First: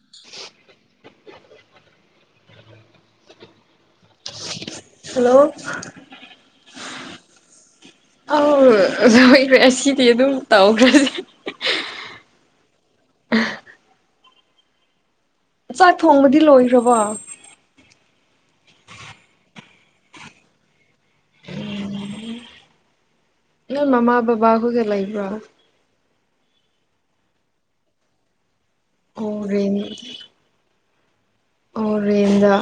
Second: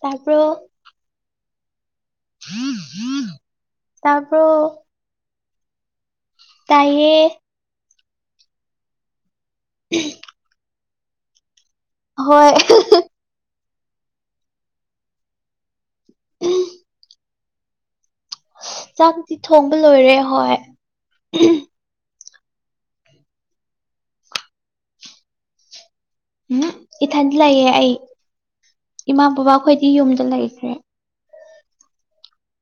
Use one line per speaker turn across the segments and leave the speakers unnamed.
ꯇꯥꯕꯔꯣ ꯇꯥꯕꯔꯣ
ꯍꯥꯜꯂꯣ
ꯇꯥꯏꯌꯦ
ꯎꯝ ꯍꯣꯏ ꯉꯥꯁꯤꯗꯤ ꯑꯗꯨꯝ ꯇꯧꯈ꯭ꯔꯁꯦ
ꯍꯣꯏ
ꯆꯥꯛ ꯊꯣꯡꯕꯗꯤ ꯂꯣꯏꯈ꯭ꯔꯕꯣ
ꯆꯥꯛꯄꯨꯗꯤ ꯊꯣꯡꯕ ꯂꯣꯏꯔꯦ ꯍꯣꯏ
ꯅꯪ ꯃꯃꯥ ꯕꯥꯕꯥ ꯈꯣꯏꯒ ꯂꯩꯕ꯭ꯔꯥ
ꯎꯝ ꯏꯊꯟ ꯂꯩꯌꯦ ꯑꯩ ꯏꯃꯥ
ꯑꯣ
ꯕꯕꯥ
ꯔꯦꯟ
ꯈꯣꯏꯗꯤ ꯌꯨꯝꯗ ꯂꯩꯈ꯭ꯔꯦ
ꯑꯣ ꯔꯦꯟꯗ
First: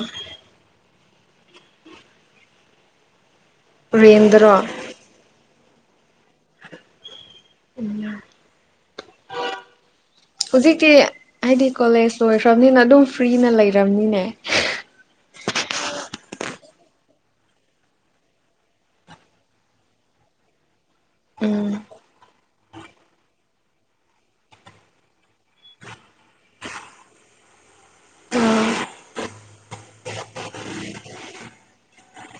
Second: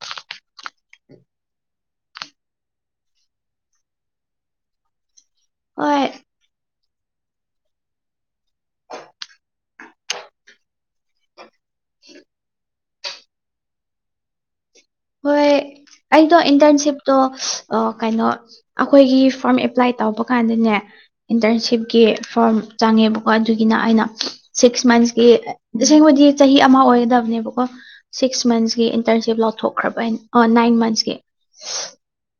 ꯔꯦꯟꯗ ꯕꯣ
ꯍꯣꯏ
ꯎ [inaudible] ꯍꯧꯖꯤꯛꯇꯤ ꯍꯥꯏꯗꯤ ꯀꯣꯂꯦꯖ ꯂꯣꯏꯈ꯭ꯔꯕꯅꯤꯅ ꯑꯗꯨꯝ ꯐ꯭ꯔꯤꯅ ꯂꯩꯔꯝꯅꯤꯅꯦ
ꯍꯣꯏ
[unintelligible]
ꯑꯩꯗꯣ ꯏꯟꯇꯔꯟꯁꯤꯞꯇꯣ ꯀꯩꯅꯣ ꯑꯩꯈꯣꯏꯒꯤ ꯐ꯭ꯔꯝ ꯑꯦꯄ꯭ꯂꯥꯏ ꯇꯧꯕ ꯀꯥꯟꯗꯥꯅꯦ
ꯎꯝ
ꯏꯟꯇꯔꯟꯁꯤꯞꯀꯤ ꯐꯔꯣꯝ ꯆꯪꯉꯦꯕꯥꯀꯣ ꯑꯗꯨꯒꯤꯅ ꯑꯩꯅ ꯁꯤꯛꯁ ꯃꯟꯠꯁꯀꯤ ꯑꯁꯦꯡꯕꯗꯤ ꯆꯥꯍꯤ ꯑꯃ ꯑꯣꯏꯒꯗꯕꯅꯦꯕꯥꯀꯣ ꯁꯤꯛꯁ ꯃꯟꯁꯀꯤ ꯏꯟꯇꯔꯟꯁꯤꯞ ꯂꯥꯎꯊꯣꯛꯈ꯭ꯔꯕ ꯅꯥꯏꯟ ꯃꯟꯁꯀꯤ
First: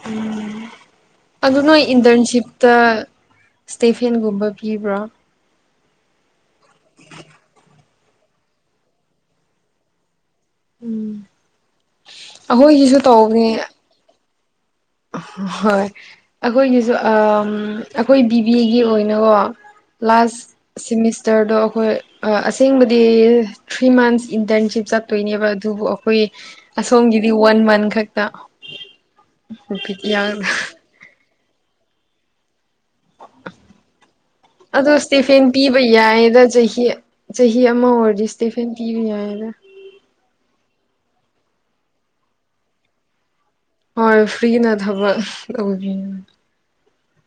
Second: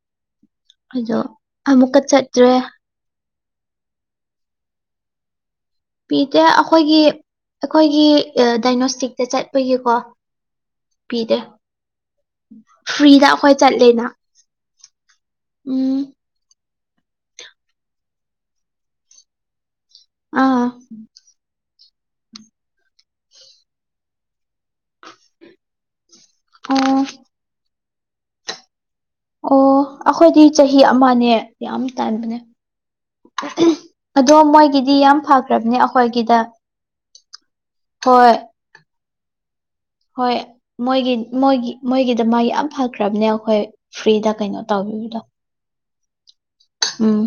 ꯎꯝ
ꯑꯗꯣ
ꯑꯗꯨ ꯅꯣꯏ
ꯑꯃꯨꯛꯀ ꯆꯠꯇ꯭ꯔꯦ
ꯏꯟꯇꯔꯟꯁꯤꯞꯇ ꯏꯁ꯭ꯇꯦꯐꯦꯟꯒꯨꯝꯕ ꯄꯤꯕ꯭ꯔꯥ
ꯄꯤꯗꯦ ꯑꯩꯈꯣꯏꯒꯤ ꯑꯩꯈꯣꯏꯒꯤ ꯗꯥꯏꯒꯅꯣꯁꯇꯤꯛꯇ ꯆꯠꯄꯒꯤꯀꯣ
ꯎꯝ
ꯄꯤꯗꯦ
ꯑꯩꯈꯣꯏꯒꯤꯁꯨ
ꯐ꯭ꯔꯤꯗ
ꯇꯧꯕꯅꯦ
ꯑꯩꯈꯣꯏ ꯆꯠꯂꯦꯅ
ꯍꯣꯏ
ꯎꯝ
ꯑꯩꯈꯣꯏꯒꯤꯁꯨ ꯎꯝ ꯑꯩꯈꯣꯏ ꯕꯤꯕꯤꯑꯦꯒꯤ ꯑꯣꯏꯅꯥꯀꯣ ꯂꯥꯁ
ꯑꯥ
ꯁꯤꯃꯤꯁ ꯆꯔꯗꯣ ꯑꯩꯈꯣꯏ ꯑꯁꯦꯡꯕꯗꯤ ꯊ꯭ꯔꯤ ꯃꯟꯠꯁ ꯏꯟꯇꯔꯟꯁꯤꯞ ꯆꯠꯇꯣꯏꯅꯦꯕ ꯑꯗꯨꯕꯨ ꯑ ꯑꯩꯈꯣꯏ
ꯑꯣ
ꯑꯁꯣꯝꯒꯤꯗꯤ ꯋꯥꯟ ꯃꯟꯠ ꯈꯛꯇ
ꯑꯣ
ꯔꯤꯄꯤꯠ ꯌꯥꯎꯗ
ꯑꯩꯈꯣꯏꯗꯤ ꯆꯍꯤ ꯑꯃꯅꯦ ꯌꯥꯝ ꯇꯥꯟꯕꯅꯦ ꯑꯗꯣ ꯃꯣꯏꯒꯤꯗꯤ
ꯑꯗꯣ
ꯌꯥꯝ
ꯏꯁꯇꯤꯐꯦꯟ
ꯐꯈ꯭ꯔꯕꯥꯅꯦ
ꯄꯤꯕ
ꯑꯩꯈꯣꯏꯒꯤꯗ
ꯌꯥꯏꯌꯦꯗ ꯆꯍꯤ ꯆꯍꯤ ꯑꯃ ꯑꯣꯏꯔꯗꯤ
ꯍꯣꯏ
ꯏꯁꯇꯦꯐꯦꯟ ꯄꯤꯕ ꯌꯥꯏꯗ
ꯍꯣꯏ ꯃꯣꯏꯒꯤ ꯃꯣꯏꯒꯤ ꯃꯣꯏꯒꯤꯗ ꯃꯥꯏ ꯌꯥꯝ ꯐꯈ꯭ꯔꯕꯅꯦ ꯑꯩꯈꯣꯏ
ꯍꯣꯏ
ꯐ꯭ꯔꯤꯗ ꯀꯩꯅꯣ
ꯐ꯭ꯔꯤꯅ ꯊꯕꯛ
ꯇꯧꯕꯤꯕꯗꯣ
ꯇꯧꯕꯅꯦ
ꯎꯝ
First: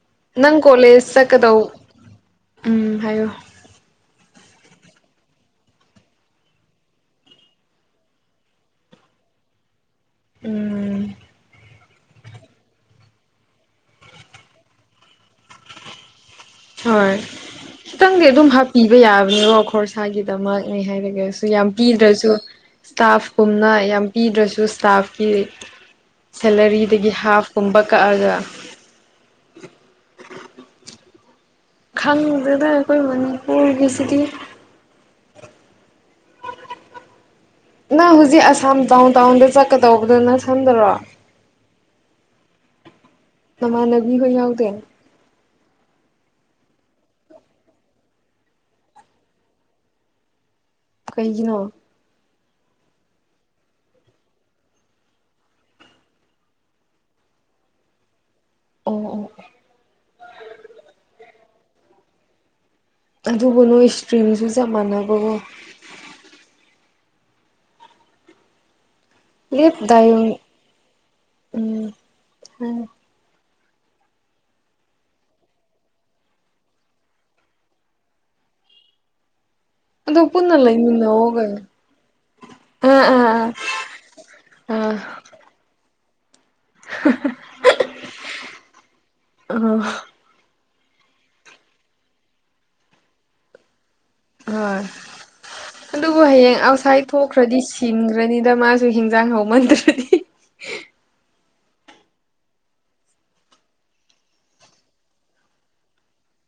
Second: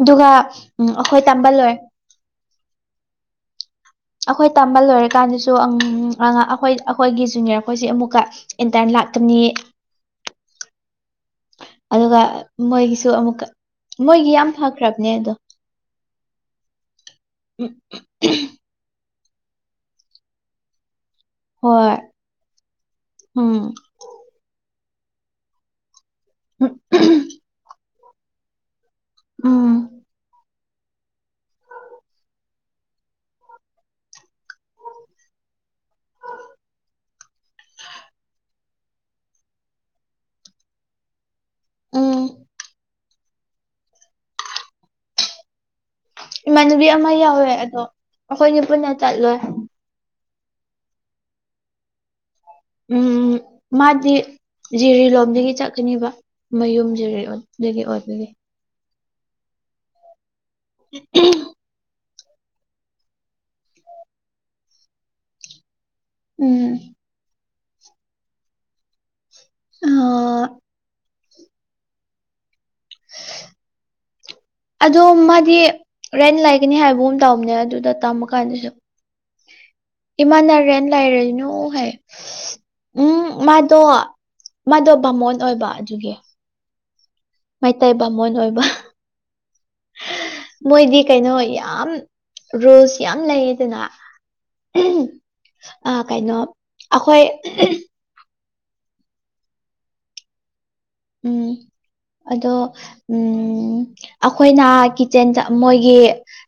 ꯑꯗꯨꯒ
ꯅꯪ
ꯎꯝ
ꯀꯣꯂꯦꯖ
ꯑꯩꯈꯣꯏ ꯇꯝꯕ
ꯆꯠꯀꯗꯧ
ꯂꯣꯏ
ꯎꯝ ꯍꯥꯏꯌꯣ
ꯑꯩꯈꯣꯏ ꯇꯝꯕ ꯂꯣꯏꯔꯀꯥꯟꯗꯁꯨ ꯑꯩꯈꯣꯏ ꯑꯩꯈꯣꯏꯒꯤ ꯖꯨꯅꯤꯌꯔ ꯑꯩꯈꯣꯏꯁꯤ ꯑꯃꯨꯛꯀ ꯏꯟꯇꯔꯟ ꯂꯥꯛꯀꯥꯅꯤ
ꯎꯝ
ꯑꯗꯨꯒ ꯃꯣꯏꯒꯤꯁꯨ ꯑꯃꯨꯛꯀ ꯃꯣꯏꯒꯤ ꯌꯥꯝ ꯐꯈ꯭ꯔꯕꯅꯦ ꯑꯗꯣ
ꯍꯣꯏ ꯈꯤꯇꯪꯗꯤ ꯑꯗꯨꯝ ꯍꯥꯞꯄꯤꯕ ꯌꯥꯕꯅꯦꯕ ꯈꯣꯔꯁꯥꯒꯤꯗꯃꯛꯅꯦ ꯍꯥꯏꯔꯒꯁꯨ ꯌꯥꯝ
ꯍꯣꯏ
ꯄꯤꯗ꯭ꯔꯁꯨ ꯏꯁꯇꯥꯞ
ꯎꯝ
ꯀꯨꯝꯅ ꯌꯥꯝ ꯄꯤꯗ꯭ꯔꯁꯨ ꯏꯁꯇꯥꯞꯀꯤ ꯁꯦꯂꯥꯔꯤꯗꯒꯤ ꯍꯥꯞ ꯀꯨꯝꯕ ꯀꯛꯑꯒ
ꯎꯝ
ꯈꯪꯗ꯭ꯔꯦꯗꯥ ꯑꯩꯈꯣꯏ ꯃꯅꯤꯄꯨꯔꯒꯤ ꯁꯤꯗꯤ ꯅꯪ ꯍꯧꯖꯤꯛ ꯑꯁꯥꯝ ꯗꯥꯎꯟ ꯇꯥꯎꯟꯗ ꯆꯠꯀꯗꯧꯕꯗꯨ ꯅꯊꯟꯗꯔꯣ
ꯎꯝ
ꯅꯃꯥꯟꯅꯕꯤ ꯍꯣꯏ ꯌꯥꯎꯗꯦ
ꯏꯃꯥꯟꯅꯕꯤ ꯑꯃ ꯌꯥꯎꯋꯦ ꯑꯗꯣ ꯑꯩꯈꯣꯏꯅꯤ ꯄꯨꯟꯅ ꯆꯠꯂꫭꯏ
ꯀꯩꯒꯤꯅꯣ
ꯎꯝ ꯃꯥꯗꯤ ꯖꯤꯔꯤ ꯂꯣꯝꯗꯒꯤ ꯆꯠꯀꯅꯤꯕ ꯃꯌꯨꯝ ꯖꯤꯔꯤ ꯂꯣꯝꯗꯒꯤ ꯑꯣꯏꯕꯒꯤ
ꯑꫭ ꯑꫭ
[unintelligible]
ꯑꯗꯨꯕꯨ ꯅꯣꯏ ꯁꯇ꯭ꯔꯤꯝꯁꯨ ꯆꯞ ꯃꯥꯟꯅꯕꯀꯣ
ꯎꯝ
ꯂꯦꯞꯗꯥꯏ [unintelligible]
ꯑꯗꯣ ꯃꯥꯗꯤ ꯔꯦꯟ ꯂꯩꯒꯅꯤ ꯍꯥꯏꯕꯒꯨꯝ ꯇꯧꯕꯅꯦ ꯑꯗꯨꯗ ꯇꯝꯃ ꯀꯥꯟꯗꯁꯨ
ꯑꯗꯣ
ꯏꯃꯥꯅ
ꯄꯨꯟꯅ
ꯔꯦꯟꯠ
ꯂꯩꯃꯤꯟꯅꯧꯑꯣ
ꯂꯩꯔꯥꯅꯨ
ꯀꯩꯅꯣ
ꯍꯥꯏꯌꯦ
ꯑꯥ ꯑꯥ
ꯎꯝ
ꯑꯥ
ꯃꯥꯗꯣ ꯃꯥꯗꯣ
ꯑꯥ
ꯕꯥꯃꯣꯟ ꯑꯣꯏꯕ ꯑꯗꯨꯒꯤ
[unintelligible]
ꯃꯩꯇꯩ ꯕꯥꯃꯣꯟ ꯑꯣꯏꯕ
ꯑꯥ
ꯃꯣꯏꯗꯤ ꯀꯩꯅꯣ ꯌꯥꯝ ꯔꯨꯜꯁ ꯌꯥꯝ ꯂꯩꯌꯦꯗꯅ ꯑ
ꯍꯣꯏ ꯑꯗꯨꯕꯨ
ꯀꯩꯅꯣ
ꯍꯌꯦꯡ ꯑꯥꯎꯠꯁꯥꯏꯠ
ꯑꯩꯈꯣꯏ
ꯊꯣꯛꯈ꯭ꯔꯗꯤ ꯁꯤꯡꯈ꯭ꯔꯅꯤꯗ ꯃꯥ ꯗꯨ ꯍꯤꯟꯖꯥꯡ ꯍꯥꯎꯃꯟꯗ꯭ꯔꯗꯤ
ꯎꯝ ꯑꯗꯣ ꯎꯝ ꯑꯩꯈꯣꯏꯅ ꯑ ꯀꯤꯆꯟꯗ ꯃꯣꯏꯒꯤ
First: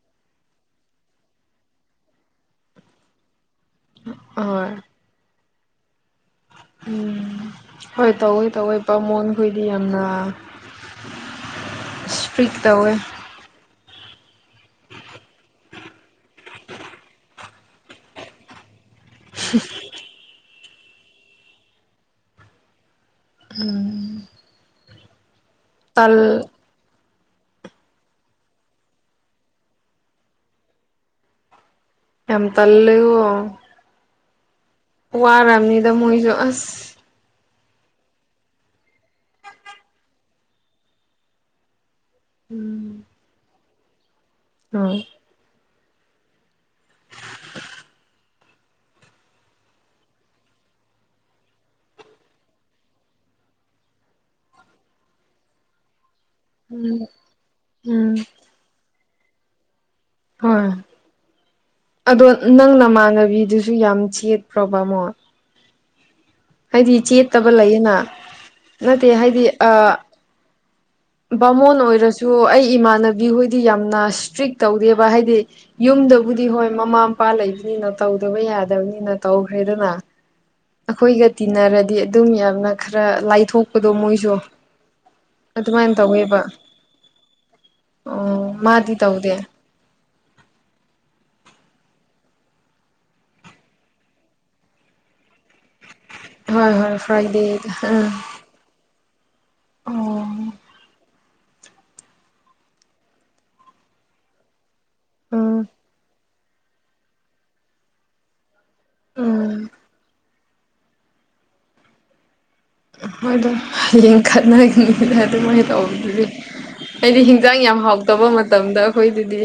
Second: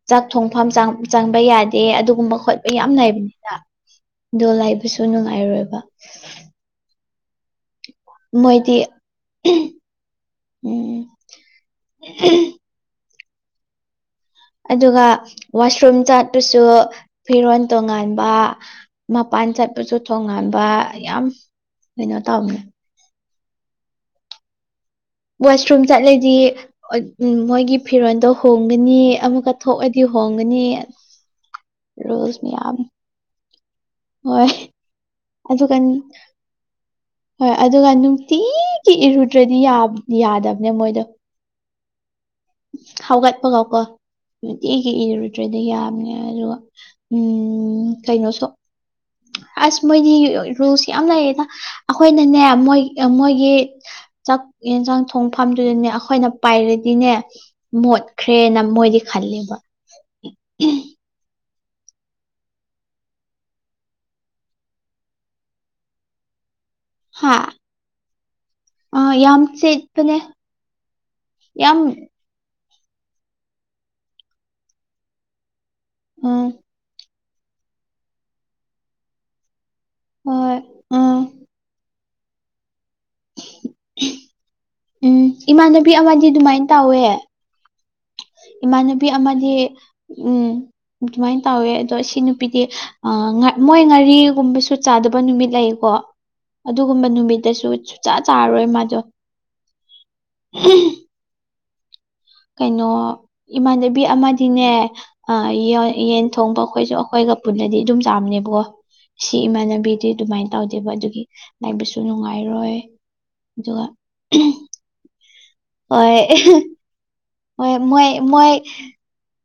ꯆꯥꯛ ꯊꯣꯡꯐꯝ ꯆꯪꯕ ꯌꯥꯗꯦ ꯑꯗꯨꯒꯨꯝꯕ ꯈꯣꯠꯄ ꯌꯥꯝ ꯂꯩꯕꯅꯤꯅ ꯑꯗꯣ
ꯑꯍꯣꯏ
ꯂꯩꯕꯥꯁꯨ ꯅꯨꯡꯉꯥꯏꯔꯣꯏꯕ
ꯎꯝ ꯍꯣꯏ ꯇꯧꯋꯏ
ꯃꯣꯏꯗꯤ
ꯇꯧꯋꯏ ꯕꯥꯃꯣꯟꯈꯣꯏꯗꯤ ꯌꯥꯝꯅ
ꯎꯝ
ꯏꯁꯄ꯭ꯔꯤꯛ ꯇꯧꯋꯦ
ꯑꯗꯨꯒ ꯋꯥꯁꯔꯨꯝ ꯆꯥꯄꯁꯨ ꯐꯤꯔꯣꯜ ꯇꯣꯉꯥꯟꯕ ꯃꯄꯥꯟ ꯆꯠꯄꯁꯨ ꯊꯣꯡꯉꯥꯟꯕ ꯌꯥꯝ ꯀꯩꯅꯣ ꯇꯧꯅꯦ
ꯎꯝ
ꯋꯥꯁꯔꯨꯝ
ꯇꯜ
ꯆꯠꯂꯗꯤ ꯎꯝ ꯃꯣꯏꯒꯤ ꯐꯤꯔꯣꯟꯜꯗꯣ ꯍꯣꯡꯒꯅꯤ ꯑꯃꯨꯛꯀ ꯊꯣꯛꯑꯗꯤ ꯍꯣꯡꯒꯅꯤ
[inaudible]
ꯔꯣꯖꯃꯤꯌꯥꯝ ꯍꯣꯏ
ꯋꯥ
ꯑꯗꯨꯒ
ꯑꯔꯝꯅꯤꯗ ꯃꯣꯏꯁꯨ ꯑꯁ
ꯍꯣꯏ ꯑꯗꯨꯒ ꯅꯨꯡꯇꯤꯒꯤ ꯏꯔꯨꯗ꯭ꯔꯗꯤ ꯌꯥꯗꯕꯅꯦ ꯃꯣꯏꯗꯣ
ꯎꯝ
ꯍꯧꯒꯠꯄꯒꯥꯎꯀꯣ ꯍꯧꯅꯨꯡꯇꯤ ꯑꯩꯒꯤ
ꯍꯣꯏ
ꯏꯔꯔꯨꯗ꯭ꯔꯦꯗꯤ ꯌꯥꯝꯕꯅꯦ ꯑꯗꯨꯒ ꯎꯝ ꯀꯩꯅꯣ ꯁ
[inaudible]
ꯑꯁ ꯃꯣꯏꯗꯤ ꯔꯨꯜꯁ ꯌꯥꯝ ꯂꯩꯌꯦꯗ ꯑꯩꯈꯣꯏꯅꯅꯦ ꯃꯣꯏ ꯃꯣꯏꯒꯤ ꯆꯥꯛ ꯌꯦꯟꯁꯥꯡ ꯊꯣꯡꯐꯝꯗꯨꯗꯅꯦ ꯑꯩꯈꯣꯏꯅ ꯄꯥꯏꯔꯗꯤꯅꯦ
ꯎꯝ
ꯃꯣꯠꯈ꯭ꯔꯦꯅ ꯃꯣꯏꯗꯤ ꯈꯜꯂꯦꯕ
ꯍꯣꯏ ꯑꯗꯣ ꯅꯪ ꯅꯃꯥꯟꯅꯕꯤꯗꯨꯁꯨ ꯌꯥꯝ ꯆꯦꯠꯄ꯭ꯔꯣꯕ ꯕꯥꯃꯣꯟ ꯍꯥꯏꯗꯤ
ꯍꯥ
ꯆꯦꯠꯇꯕ ꯂꯩꯌꯦꯅ ꯅꯠꯇꯦ
ꯑ ꯌꯥꯝ
ꯍꯥꯏꯗꯤ
ꯆꯦꯠꯄꯅꯦ ꯌꯥꯝ
ꯕꯥꯃꯣꯟ ꯑꯣꯏꯔꯁꯨ ꯑꯩ ꯏꯃꯥꯟꯅꯕꯤ ꯍꯣꯏꯗꯤ ꯌꯥꯝꯅ ꯏꯁꯇ꯭ꯔꯤꯛ ꯇꯧꯗꯦꯕ ꯍꯥꯏꯗꯤ ꯌꯨꯝꯗꯕꯨꯗꯤ
ꯎꯝ
ꯍꯣꯏ ꯃꯃꯥ ꯃꯄꯥ ꯂꯩꯕꯅꯤꯅ ꯇꯧꯗꯕ ꯌꯥꯗꯕꯅꯤꯅ ꯇꯧꯈ꯭ꯔꯦꯗꯅ
ꯍꯣꯏ ꯎꯝ
ꯑꯩꯈꯣꯏꯒ ꯇꯤꯟꯅꯔꯗꯤ ꯑꯗꯨꯝ ꯌꯥꯝꯅ ꯈꯔ ꯂꯥꯏꯊꯣꯛꯄꯗꯣ ꯃꯣꯏꯁꯨ
ꯎꯝ ꯏꯃꯥꯟꯅꯕꯤ
ꯑꯗꯨꯃꯥꯏꯅ
ꯑꯃꯗꯤ
ꯇꯧꯋꯦꯕ
ꯑꯗꯨꯃꯥꯏꯅ ꯇꯧꯋꯦ
ꯑꯣ ꯃꯥꯗꯤ
ꯏꯃꯥꯟꯅꯕꯤ
ꯇꯧꯗꯦ
ꯑꯃꯗꯤ ꯎꯝ ꯑꯗꯨꯃꯥꯏꯅ ꯇꯧꯋꯦ ꯑꯗꯣ ꯁꯤ ꯅꯨꯄꯤꯗꯤ ꯑ ꯉꯥ ꯃꯣꯏ ꯉꯥꯔꯤꯒꯨꯝꯕꯁꯨ ꯆꯥꯗꯕ ꯅꯨꯃꯤꯠ ꯂꯩꯀꯣ
ꯍꯣꯏ ꯍꯣꯏ
ꯑꯗꯨꯒꯨꯝꯕ ꯅꯨꯃꯤꯠꯇꯁꯨ
ꯐ꯭ꯔꯥꯏꯗꯦꯗ ꯎꯝ
ꯁꯨꯡꯆꯥ ꯆꯥꯔꯔꯣꯏ ꯃꯥꯗꯣ
ꯑꯣ
ꯀꯩꯅꯣ ꯏꯃꯥꯟꯅꯕꯤ ꯑꯃꯗꯤꯅꯦ
ꯎꯝ
ꯊꯣꯡꯕ ꯑꯩꯈꯣꯏꯁꯨ ꯑꯩꯈꯣꯏꯒ ꯄꯨꯟꯅꯗꯤ ꯑꯗꯨꯝ ꯆꯥꯝꯅꯦꯕꯀꯣ ꯁꯤ
ꯎꯝ
ꯏꯃꯥꯟꯅꯕꯤꯗꯤ ꯑꯗꯨꯃꯥꯏꯅ ꯇꯧꯗꯦꯕ ꯑꯗꯨꯒꯤ ꯂꯥꯛꯕꯁꯨ ꯅꯨꯡꯉꯥꯏꯔꯣꯏ
ꯃꯣꯏꯗꯣ
ꯑꯗꯨꯒ
ꯂꯤꯡꯈꯠꯅꯒꯅꯤꯅ ꯑꯗꯨꯃꯥꯏꯅ
ꯍꯣꯏ
ꯇꯧꯕꯗꯨꯗꯤ ꯑꯩꯗꯤ ꯍꯖꯥꯡ ꯌꯥꯝ
ꯍꯣꯏ ꯃꯣꯏ
ꯍꯥꯎꯇꯕ
ꯃꯣꯏ
ꯃꯇꯝꯗ ꯑꯩꯈꯣꯏꯗꯗꯤ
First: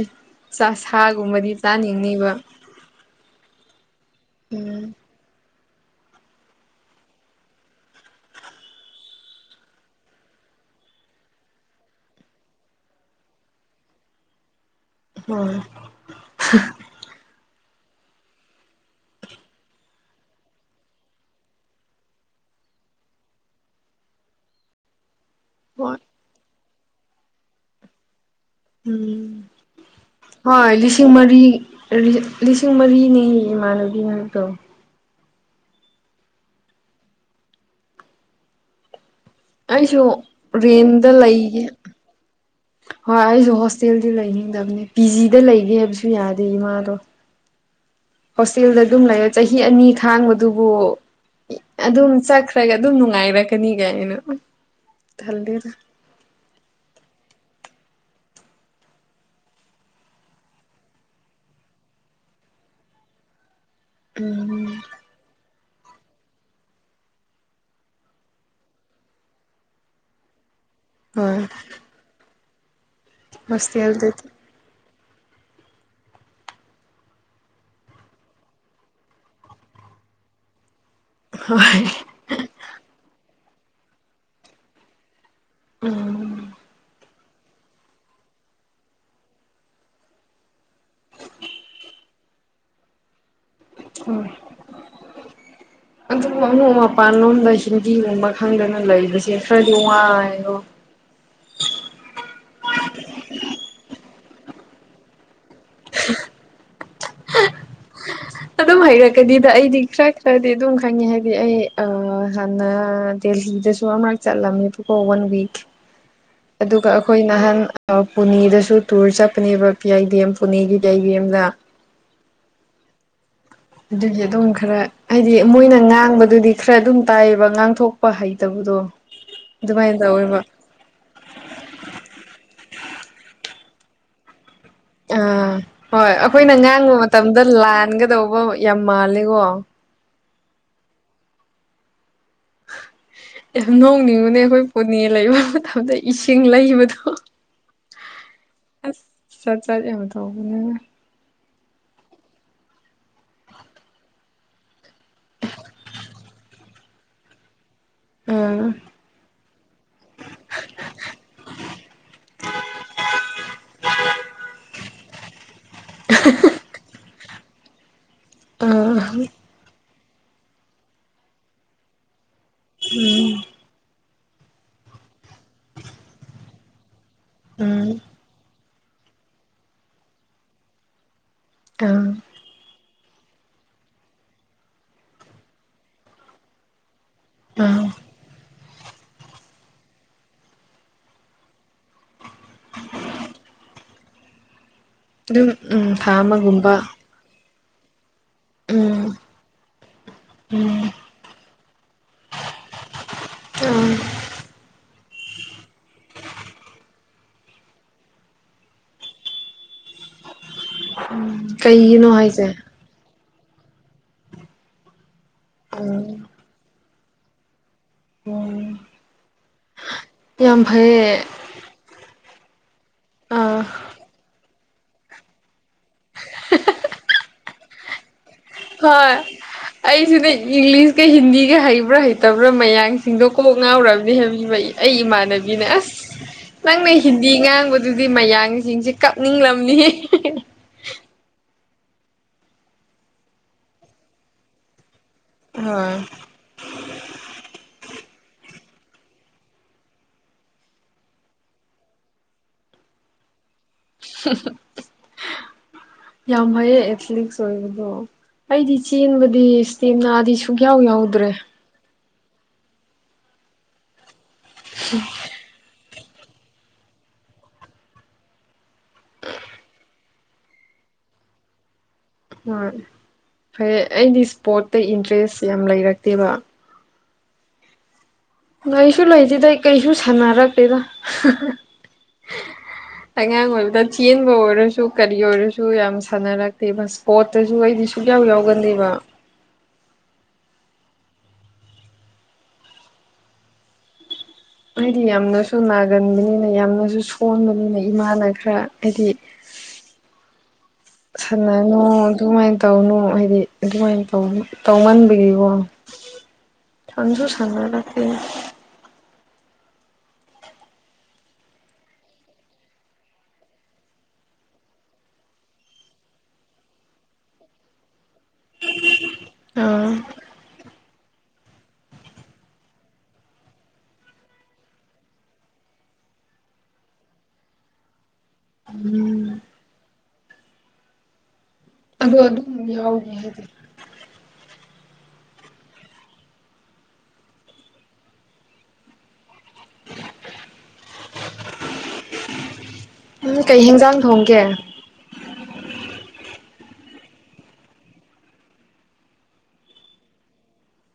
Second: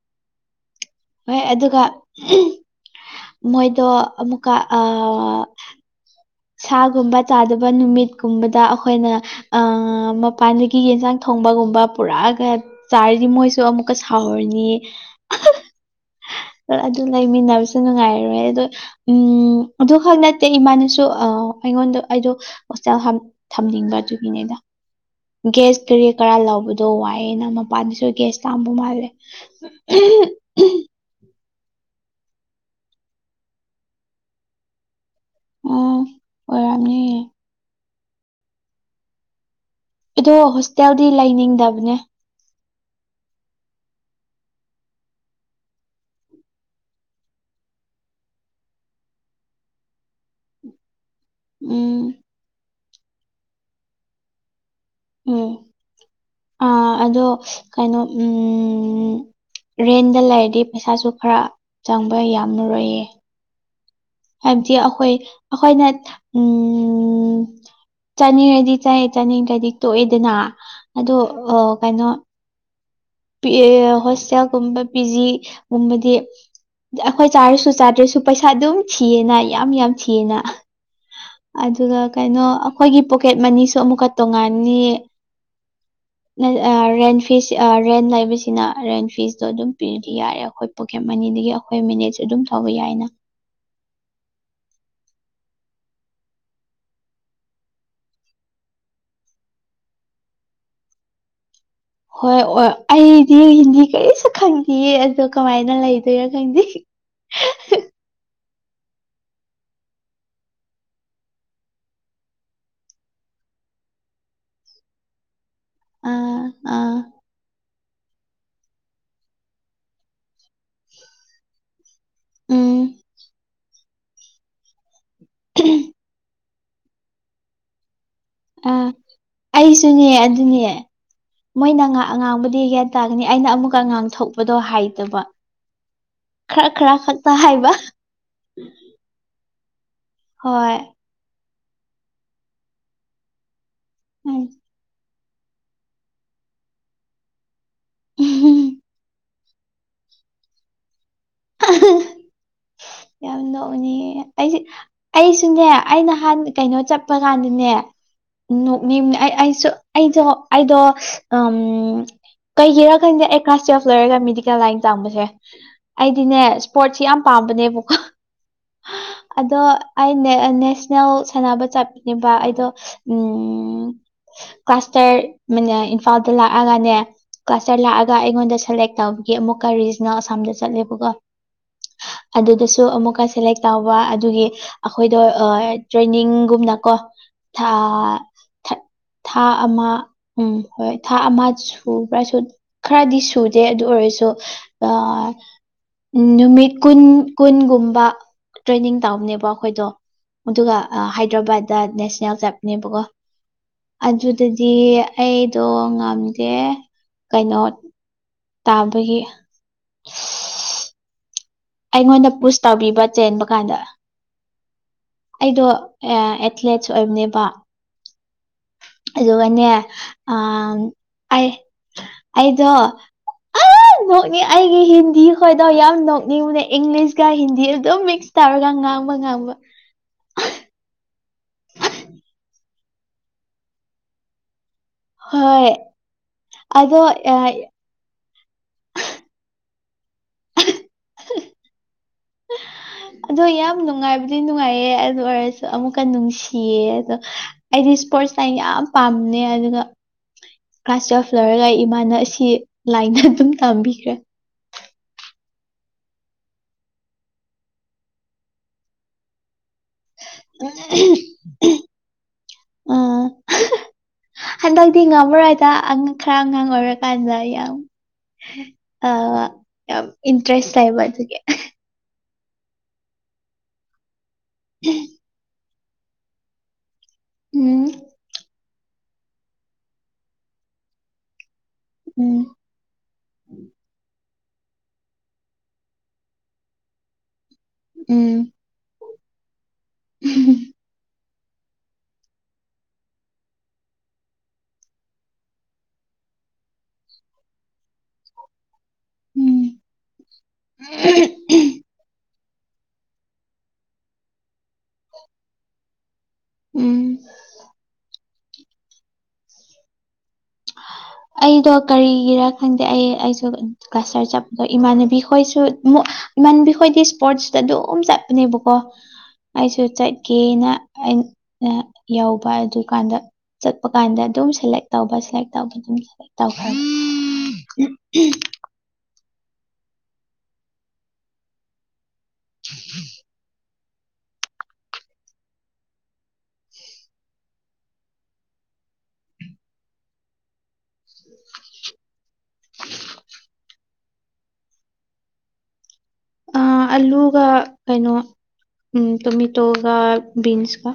ꯆꯥꯛ ꯁꯥꯒꯨꯝꯕꯗꯤ ꯆꯥꯅꯤꯡꯅꯤꯕ
ꯃꯣꯏꯗ ꯑꯃꯨꯀ ꯑ
ꯎꯝ
ꯑꯩꯈꯣꯏꯅ ꯃꯄꯥꯟꯗꯒꯤ ꯌꯦꯟꯁꯥꯡ ꯊꯣꯡꯕꯒꯨꯝꯕ ꯄꯨꯔꯥꯒ ꯆꯔꯗꯤ ꯃꯣꯏꯁꯨ ꯑꯃꯨꯛꯀ ꯁꯍꯔꯅꯤ
ꯍꯣꯏ
ꯑꯗꯨ ꯂꯩꯃꯤꯟꯅꯕꯁꯨ ꯅꯨꯡꯉꯥꯏꯔꯦ ꯑꯗꯣ ꯎꯝ ꯑꯗꯨꯈꯛ ꯅꯠꯇꯦ ꯏꯃꯥꯅꯁꯨ ꯑ ꯑꯩꯉꯣꯟꯗ ꯑꯩꯗꯣ ꯍꯣꯁꯇꯦꯜ ꯊꯝꯅꯤꯡꯕ ꯑꯗꯨꯒꯤꯅꯦꯗ ꯒ꯭ꯦꯁ
ꯍꯣꯏ
ꯀꯔꯤ ꯀꯔꯥ ꯂꯕꯗꯣ ꯋꯥꯏꯦ ꯅ ꯃꯄꯥꯟꯗꯁꯨ ꯒꯦꯌꯥꯁ ꯇꯝꯕ ꯃꯥꯜꯂꯦ
ꯎꯝ ꯍꯣꯏ ꯂꯤꯁꯤꯡ ꯃꯔꯤ ꯂꯤꯁꯤꯡ ꯃꯔꯤꯅꯤ ꯏꯃꯥꯟꯅꯕꯤꯗꯣ
ꯑꯣ ꯑꯣꯏꯔꯝꯅꯤ
ꯑꯩꯁꯨ
ꯑꯗꯣ ꯍꯣꯁꯇꯦꯜꯗꯤ
ꯔꯦꯟꯇꯗ ꯂꯩꯒꯦ
ꯂꯩꯅꯤꯡꯗꯕꯅꯦ
ꯍꯣꯏ ꯑꯩꯁꯨ ꯍꯣꯁꯇꯦꯜꯗꯤ ꯂꯩꯅꯤꯡꯗꯕꯅꯦ ꯄꯤ ꯖꯤꯗ ꯂꯩꯒꯦ ꯍꯥꯏꯕꯁꯨ ꯌꯥꯗꯦ ꯏꯃꯥꯗꯣ ꯍꯣꯁꯇꯦꯜꯗ ꯑꯗꯨꯝ ꯂꯩꯔ ꯆꯍꯤ ꯑꯅꯤ ꯈꯥꯡꯕꯗꯨꯕꯨ ꯑꯗꯨꯝ
ꯎꯝ
ꯆ ꯐꯔꯒ ꯑꯗꯨꯝ ꯅꯨꯡꯉꯥꯏꯔꯛꯀꯅꯤꯒ ꯑꯩꯅ ꯈꯜꯗꯦꯔ
ꯑ ꯑꯗꯣ ꯀꯩꯅꯣ ꯎꯝ ꯔꯦꯟꯗ ꯂꯩꯔꯗꯤ ꯄꯩꯁꯥꯁꯨ ꯈꯔ ꯆꯪꯕ ꯌꯥꯝꯃꯔꯣꯏꯌꯦ ꯍꯥꯏꯕꯗꯤ ꯑꯩꯈꯣꯏ ꯑꯩꯈꯣꯏꯅ ꯎꯝ ꯆꯥꯅꯤꯡꯔꯗꯤ ꯆꯥꯏꯌꯦ ꯆꯥꯅꯤꯡꯗ꯭ꯔꯗꯤ ꯇꯣꯛꯑꯦꯗꯅ ꯑꯗꯣ
ꯍꯣꯏ
ꯀꯩꯅꯣ ꯄꯤ
ꯍꯣꯁꯇꯦꯜꯗꯗꯤ
ꯍꯣꯁꯇꯦꯜꯒꯨꯝꯕ ꯄꯤ ꯖꯤꯒꯨꯝꯕꯗꯤ ꯑꯩꯈꯣꯏ ꯆꯥꯔꯁꯨ ꯆꯥꯗ꯭ꯔꯁꯨ ꯄꯩꯁꯥ ꯑꯗꯨꯝ ꯊꯤꯑꯅ ꯌꯥꯝ ꯌꯥꯝ ꯊꯤꯑꯅ
ꯍꯣꯏ
ꯑꯗꯨꯒ ꯀꯩꯅꯣ ꯑꯩꯈꯣꯏꯒꯤ ꯄꯣꯀꯦꯠ ꯃꯅꯤꯁꯨ ꯑꯃꯨꯛꯀ ꯇꯣꯡꯉꯥꯟꯅꯤ
ꯎꯝ
ꯔꯦꯟꯐꯤꯁ ꯔꯦꯟ ꯂꯩꯕꯁꯤꯅ ꯔꯦꯟ ꯐꯤꯁꯇꯣ ꯑꯗꯨꯝ ꯄꯤꯗꯤ ꯌꯥꯔꯦ ꯑꯩꯈꯣꯏ ꯄꯣꯀꯦꯠ ꯃꯅꯤꯗꯒꯤ ꯑꯩꯈꯣꯏ ꯃꯤꯅꯦꯠꯁꯨ ꯑꯗꯨꯝ ꯊꯧꯕ ꯌꯥꯏꯅ
ꯑꯣꯝ ꯑꯗꯨꯝ ꯑꯃꯛ ꯃꯄꯥꯟ ꯂꯣꯝꯗ ꯍꯤꯟꯗꯤꯒꯨꯝꯕ ꯈꯪꯗꯅ ꯂꯩꯕꯁꯦ ꯈꯔꯗꯤ ꯋꯥꯏꯗꯣ
ꯍꯣꯏ ꯑꯣꯏ ꯑꯩꯗꯤ ꯍꯤꯟꯗꯤ ꯀꯔꯤꯁꯨ ꯈꯪꯗꯤꯌꯦ ꯑꯗꯣ ꯀꯃꯥꯏꯅ ꯂꯩꯗꯣꯏꯔꯥ ꯈꯪꯗꯦ
ꯑꯗꯨꯝ ꯍꯩꯔꯛꯀꯅꯤꯗ ꯑꯩꯗꯤ ꯈꯔ ꯈꯔꯗꯤ ꯑꯗꯨꯝ ꯈꯪꯉꯦ ꯍꯥꯏꯗꯤ ꯑꯩ ꯍꯥꯟꯅ ꯗꯦꯜꯂꯤꯗꯁꯨ ꯑꯃꯛꯔꯛ ꯆꯠꯂꯝꯃꯤꯕꯀꯣ ꯋꯥꯟ ꯋꯤꯛ
ꯑꯥ
ꯑꯗꯨꯒ
ꯑꯥ
ꯑꯈꯣꯏ ꯅꯍꯥꯟ ꯄꯨꯅꯦꯗꯁꯨ ꯇꯨꯔ ꯆꯠꯄꯅꯦꯕ ꯄꯤꯌꯥꯏꯗꯦꯝ ꯄꯨꯅꯦꯒꯤ ꯄꯤꯌꯥꯏꯗꯦꯝꯗ
ꯎꯝ
ꯑꯗꯨꯒꯤ ꯑꯗꯨꯝ ꯈꯔ ꯍꯥꯏꯗꯤ ꯃꯣꯏꯅ ꯉꯥꯡꯕꯗꯨꯗꯤ ꯈꯔ ꯑꯗꯨꯝ ꯇꯥꯏꯌꯦꯕ ꯉꯥꯡꯊꯣꯛꯄ ꯍꯩ
ꯑ ꯑꯩꯁꯨꯅꯦ ꯑꯗꯨꯅꯦ ꯃꯣꯏꯅ ꯑꯉꯥꯡꯕꯨꯗꯤ ꯍꯒ꯭ꯌꯥꯟ ꯇꯥꯒꯅꯤ ꯑꯩꯅ ꯑꯃꯨꯛꯀ ꯑꯉꯥꯡ ꯊꯣꯛꯄꯗꯣ ꯍꯥꯏꯦ
ꯑꯥ ꯍꯣꯏ ꯑꯩꯈꯣꯏꯅ ꯉꯥꯡꯕ
ꯈꯛꯇ
ꯃꯇꯝꯗ
ꯍꯥꯏꯕ
ꯂꯥꯟꯒꯗꯧꯕ ꯌꯥꯝ ꯃꯥꯜꯂꯦꯀꯣ
ꯍꯣꯏ
ꯌꯥꯝ ꯅꯣꯡꯅꯤꯡꯕꯅꯦ
ꯎꯝ
ꯑꯩꯈꯣꯏ ꯄꯨꯣꯅꯦ ꯂꯩꯕ ꯃꯇꯝꯗ ꯏꯁꯤꯡ ꯂꯩꯕꯗꯣ ꯑ ꯆꯠ ꯆꯠ ꯌꯥꯝ ꯇ
[inaudible] ꯌꯥꯝ [unintelligible] ꯑꯩꯁꯨꯅꯦ ꯑꯩ ꯅꯍꯥꯟ ꯀꯩꯅꯣ ꯆꯠꯄ ꯀꯥꯟꯗꯅꯦ
ꯎꯝ
ꯅꯣꯛꯅꯤꯡ ꯑꯩ ꯑꯩꯁꯨ ꯑꯩꯗꯣ ꯑꯩꯗꯣ ꯎꯝ ꯀꯩꯒꯤꯔ ꯈꯟꯗꯦ ꯑꯩ ꯀ꯭ꯂꯥꯁ ꯇꯨꯌꯦꯜꯞ ꯂꯣꯏꯔꯒ ꯃꯦꯗꯤꯀꯦꯜ ꯂꯥꯏꯟ ꯇꯥꯝꯕꯁꯦ ꯑꯩꯗꯤꯅꯦ ꯁ꯭ꯄꯣꯔꯠꯁ ꯌꯥꯝ ꯄꯥꯝꯕꯅꯦꯕ
ꯎꯝ
ꯑꯗꯣ ꯑꯩꯅꯦ ꯅꯦꯁꯅꯦꯜ ꯁꯥꯟꯅꯕ ꯆꯠꯄꯅꯦꯕ ꯑꯩꯗꯣ
ꯎꯝ
ꯀ꯭ꯂꯥꯁꯇꯔ [unintelligible] ꯏꯝꯐꯥꯜꯗ ꯂꯥꯛꯑꯒꯅꯦ ꯀ꯭ꯂꯥꯁꯇꯔ
ꯎꯝ
ꯂꯥꯛꯑꯒ ꯑꯩꯉꯣꯟꯗ ꯁꯦꯂꯦꯛ ꯇꯧꯕꯒꯤ ꯑꯃꯨꯛꯀ ꯔꯤꯖꯅꯦꯜ ꯑꯁꯥꯝꯗ ꯆꯠꯂꯦꯕꯀꯣ
[unintelligible]
ꯑꯗꯨꯗꯁꯨ ꯑꯃꯨꯛꯀ ꯁꯦꯂꯦꯛ ꯇꯧꯕ ꯑꯗꯨꯒꯤ ꯑꯩꯈꯣꯏꯗꯣ ꯑꯥ ꯇ꯭ꯔꯦꯅꯤꯡꯒꯨꯝꯅꯀꯣ
ꯎꯝ
ꯊꯥ-ꯊꯥ ꯊꯥ ꯑꯃ ꯎꯝ ꯍꯣꯏ ꯊꯥ ꯑꯃ ꯁꯨ ꯄꯨꯕ꯭ꯔꯥꯁꯨꯠ ꯈꯔꯗꯤ ꯁꯨꯗꯦ ꯑꯗꯨ ꯑꯣꯏꯔꯁꯨ ꯑ
ꯑꯗꯨꯝ ꯊꯥ
ꯎꯝ ꯅꯨꯃꯤꯠ
ꯑꯃꯒꯨꯝꯕ
ꯀꯨꯟ ꯀꯨꯟꯒꯨꯝꯕ ꯇ꯭ꯔꯦꯅꯤꯡ
ꯎꯝ
ꯇꯧꯕꯅꯦꯕ ꯑꯩꯈꯣꯏꯗꯣ ꯑꯗꯨꯒ
ꯎꯝ
ꯍꯥꯏꯗ꯭ꯔꯕꯥꯗ ꯅꯦꯁ ꯅꯦꯜ ꯆꯞꯅꯦꯕꯀꯣ
ꯎꯝ
ꯑꯗꯨꯗꯗꯤ ꯑꯩꯗꯣ ꯉꯝꯗꯦ ꯀꯩꯅꯣꯠ ꯇꯥꯕꯒꯤ
ꯎꯝ ꯀꯩꯒꯤꯅꯣ
ꯑꯩꯉꯣꯟꯗ
ꯍꯥꯏꯁꯦ
ꯄꯨꯁ ꯇꯧꯕꯤꯕ ꯆꯦꯟꯕ ꯀꯥꯟꯗ ꯑꯩꯗꯣ
ꯎꯝ
ꯑꯥ ꯑꯦꯊ꯭ꯂꯦꯠꯁ ꯑꯣꯏꯕꯅꯦꯕ
ꯎꯝ
ꯑꯗꯨꯒꯅꯦ ꯑ
ꯌꯥꯝ ꯐꯩꯌꯦ
ꯑꯩ ꯑꯩꯗꯣ
ꯑꯥ
ꯑ ꯅꯣꯛꯅꯤ ꯑꯩꯒꯤ ꯍꯤꯟꯗꯤ ꯃꯈꯣꯏꯗꯣ ꯌꯥꯝ ꯅꯣꯛꯅꯤꯡꯕꯅꯦ ꯏꯪꯂꯤꯁꯀ ꯍꯤꯟꯗꯤ ꯑꯗꯨꯝ ꯃꯤꯛꯁ ꯇꯧꯔꯒ ꯉꯥꯡꯕ
ꯍꯣꯏ
ꯉꯥꯡꯕ
ꯑꯩꯁꯨꯅꯦ ꯏꯪꯂꯤꯁꯀ ꯍꯤꯟꯗꯤꯒ ꯍꯩꯕ꯭ꯔꯥ ꯍꯩꯇꯕ꯭ꯔꯥ ꯃꯌꯥꯡꯁꯤꯡꯗꯣ ꯀꯣꯛ ꯉꯥꯎꯔꯝꯅꯤ [unintelligible] ꯑꯩ ꯏꯃꯥꯟꯅꯕꯤꯅ
ꯍꯣꯏ
ꯑꯁ ꯅꯪꯅ
ꯑꯗꯣ
ꯍꯤꯟꯗꯤ ꯉꯥꯡꯕꯗ ꯑꯗꯨꯗꯤ ꯃꯌꯥꯡꯁꯤꯡꯁꯦ ꯀꯞꯅꯤꯡꯔꯝꯅꯤꯍꯦ
ꯑꯗꯣ ꯌꯥꯝ ꯅꯨꯡꯉꯥꯏꯕꯨꯗꯤ ꯅꯨꯡꯉꯥꯏꯌꯦ ꯑꯗꯨ ꯑꯣꯏꯔꯁꯨ
ꯍꯣꯏ
ꯑꯃꯨꯛꯀ ꯅꯨꯡꯁꯤ ꯀꯤꯌꯦ ꯑꯗꯣ ꯑꯩꯗꯤ ꯏꯁꯄꯣꯔꯠꯁ ꯇ꯭ꯌꯥꯏꯝ ꯌꯥꯝ ꯄꯥꯝꯕꯅꯦ ꯑꯗꯨꯒ ꯀ꯭ꯂꯥꯁ ꯇꯨꯋꯦꯜꯐ ꯂꯣꯏꯔꯒ ꯏꯃꯥꯅ ꯑꯁꯤ ꯂꯥꯏꯅ ꯑꯗꯨꯝ ꯇꯝꯕꯤꯈ꯭ꯔꯦ
[inaudible] ꯌꯥꯝ ꯍꯩꯌꯦ ꯑꯦꯊ꯭ꯂꯤꯛꯁ ꯑꯣꯏꯕꯗꯣ ꯑꯩꯗꯤ ꯆꯦꯟꯕꯗꯤ ꯏꯁꯇꯦꯃꯤꯅꯥ ꯗꯤ ꯁꯨꯛꯌꯥꯎ ꯌꯥꯎꯗ꯭ꯔꯦ
ꯎ ꯍꯟꯗꯛꯇꯤ ꯉꯝꯃꯔꯣꯏꯗ ꯈꯔ ꯑꯉꯥꯡ ꯑꯣꯏꯔꯀꯥꯟꯗ ꯌꯥꯝ ꯑ ꯌꯥꯝ ꯏꯟꯇꯔꯦꯁ ꯂꯩꯕ ꯑꯗꯨꯒꯤ
ꯍꯣꯏ ꯐꯔꯦ ꯑꯩꯗꯤ ꯏꯁꯄꯣꯔꯠꯇ ꯏꯟꯇꯔꯦꯁ ꯌꯥꯝ ꯂꯩꯔꯛꯇꯦꯕ
ꯎꯝ
ꯂꯩꯁꯨ ꯂꯩꯇꯦꯗꯩ ꯀꯩꯁꯨ ꯁꯥꯟꯅꯔꯛꯇꯦꯗ꯫
ꯎꯝ
ꯑꯉꯥꯡ ꯑꯣꯏꯕꯗ ꯆꯦꯟꯕ ꯑꯣꯏꯔꯁꯨ ꯀꯔꯤ ꯑꯣꯏꯔꯁꯨ ꯌꯥꯝ ꯁꯥꯟꯅꯔꯛ ꯀꯩꯕ ꯁꯄꯣꯠꯇꯁꯨ ꯑꯩꯗꯤ ꯁꯨꯛꯌꯥꯎ
ꯎꯝ
ꯌꯥꯎꯒꯟꯗꯦꯕ ꯑꯩꯗꯤ ꯌꯥꯝꯅꯁꯨ ꯅꯥꯒꯟꯕꯅꯤꯅ ꯌꯥꯝꯅꯁꯨ ꯁꯣꯟꯕꯅꯤꯅ ꯏꯃꯥꯅ ꯈꯔ ꯑꯗꯤ
ꯎꯝ [inaudible]
ꯁꯥꯟꯅꯅꯨ ꯑꯗꯨꯃꯥꯏꯅ ꯇꯧꯅꯨ ꯍꯥꯏꯗꯤ ꯑꯗꯨꯃꯥꯏꯅ ꯇꯧꯃꯟꯕꯒꯤꯀꯣ
ꯎꯝ
ꯁꯪꯁꯨ ꯁꯪꯅꯔꯛꯇꯦ
ꯑꯩꯗꯣ ꯀꯔꯤꯒꯤꯔ ꯈꯪꯗꯦ ꯑꯩ ꯑꯩꯁꯨ ꯀꯁꯇꯔ ꯆꯠꯄꯗꯣ ꯏꯃꯥꯟꯅꯕꯤꯈꯣꯏꯁꯨ ꯃꯨꯛ ꯏꯃꯟꯕꯤ ꯈꯣꯏꯗꯤ ꯁ꯭ꯄꯣꯔꯠꯁꯇ ꯑꯗꯨꯝ ꯆꯠꯄꯅꯦꯕꯀꯣ ꯑꯩꯁꯨ
ꯑꯥ
ꯆꯠꯀꯦꯅ [inaudible] ꯌꯥꯎꯕ ꯑꯗꯨꯀꯥꯟꯗ ꯆꯠꯄ ꯀꯥꯟꯗ ꯑꯗꯨꯝ ꯁꯦꯂꯦꯛ ꯇꯧꯕ ꯁꯦꯂꯦꯛ ꯇꯧꯕ ꯑꯗꯨꯝ [unintelligible]
ꯑꯗꯣ ꯑꯗꯨꯝ ꯌꯥꯎꯅꯤ [unintelligible]
[unintelligible]
ꯎꯝ ꯀꯩꯍꯤꯟꯖꯥꯡ ꯊꯣꯡꯒꯦ?
ꯑꯂꯨꯒ ꯀꯩꯅꯣ ꯎꯝ ꯇꯣꯃꯦꯇꯣꯒ ꯕꯤꯟꯁꯀ꯫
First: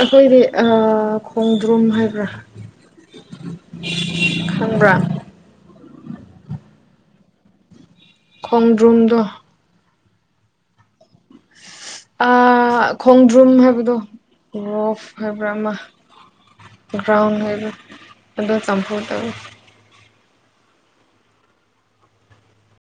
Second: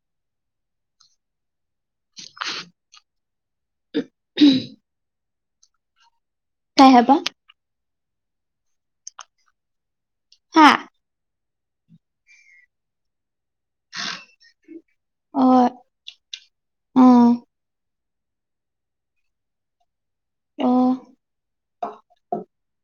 ꯑꯩꯈꯣꯏꯗꯤ ꯑꯥ ꯈꯣꯡꯗ꯭ꯔꯨꯝ ꯍꯥꯏꯕ꯭ꯔꯥ ꯈꯪꯕ꯭ꯔꯥ
ꯀꯩ ꯍꯥꯏꯕ
ꯈꯣꯡꯗ꯭ꯔꯨꯝꯗꯣ
ꯍꯥꯥ
ꯑꯥ ꯈꯣꯡꯗ꯭ꯔꯨꯝ ꯍꯥꯏꯕꯗꯣ ꯔꯣꯛꯐ ꯍꯥꯏꯕ꯭ꯔꯥ
ꯑꯣ
ꯑꯃ
ꯑꯣ
ꯒ꯭ꯔꯥꯎꯟ ꯑꯣꯏꯔ ꯑꯗꯨꯗ ꯆꯝꯐꯨꯠ ꯇꯧꯏ꯫
ꯑꯣ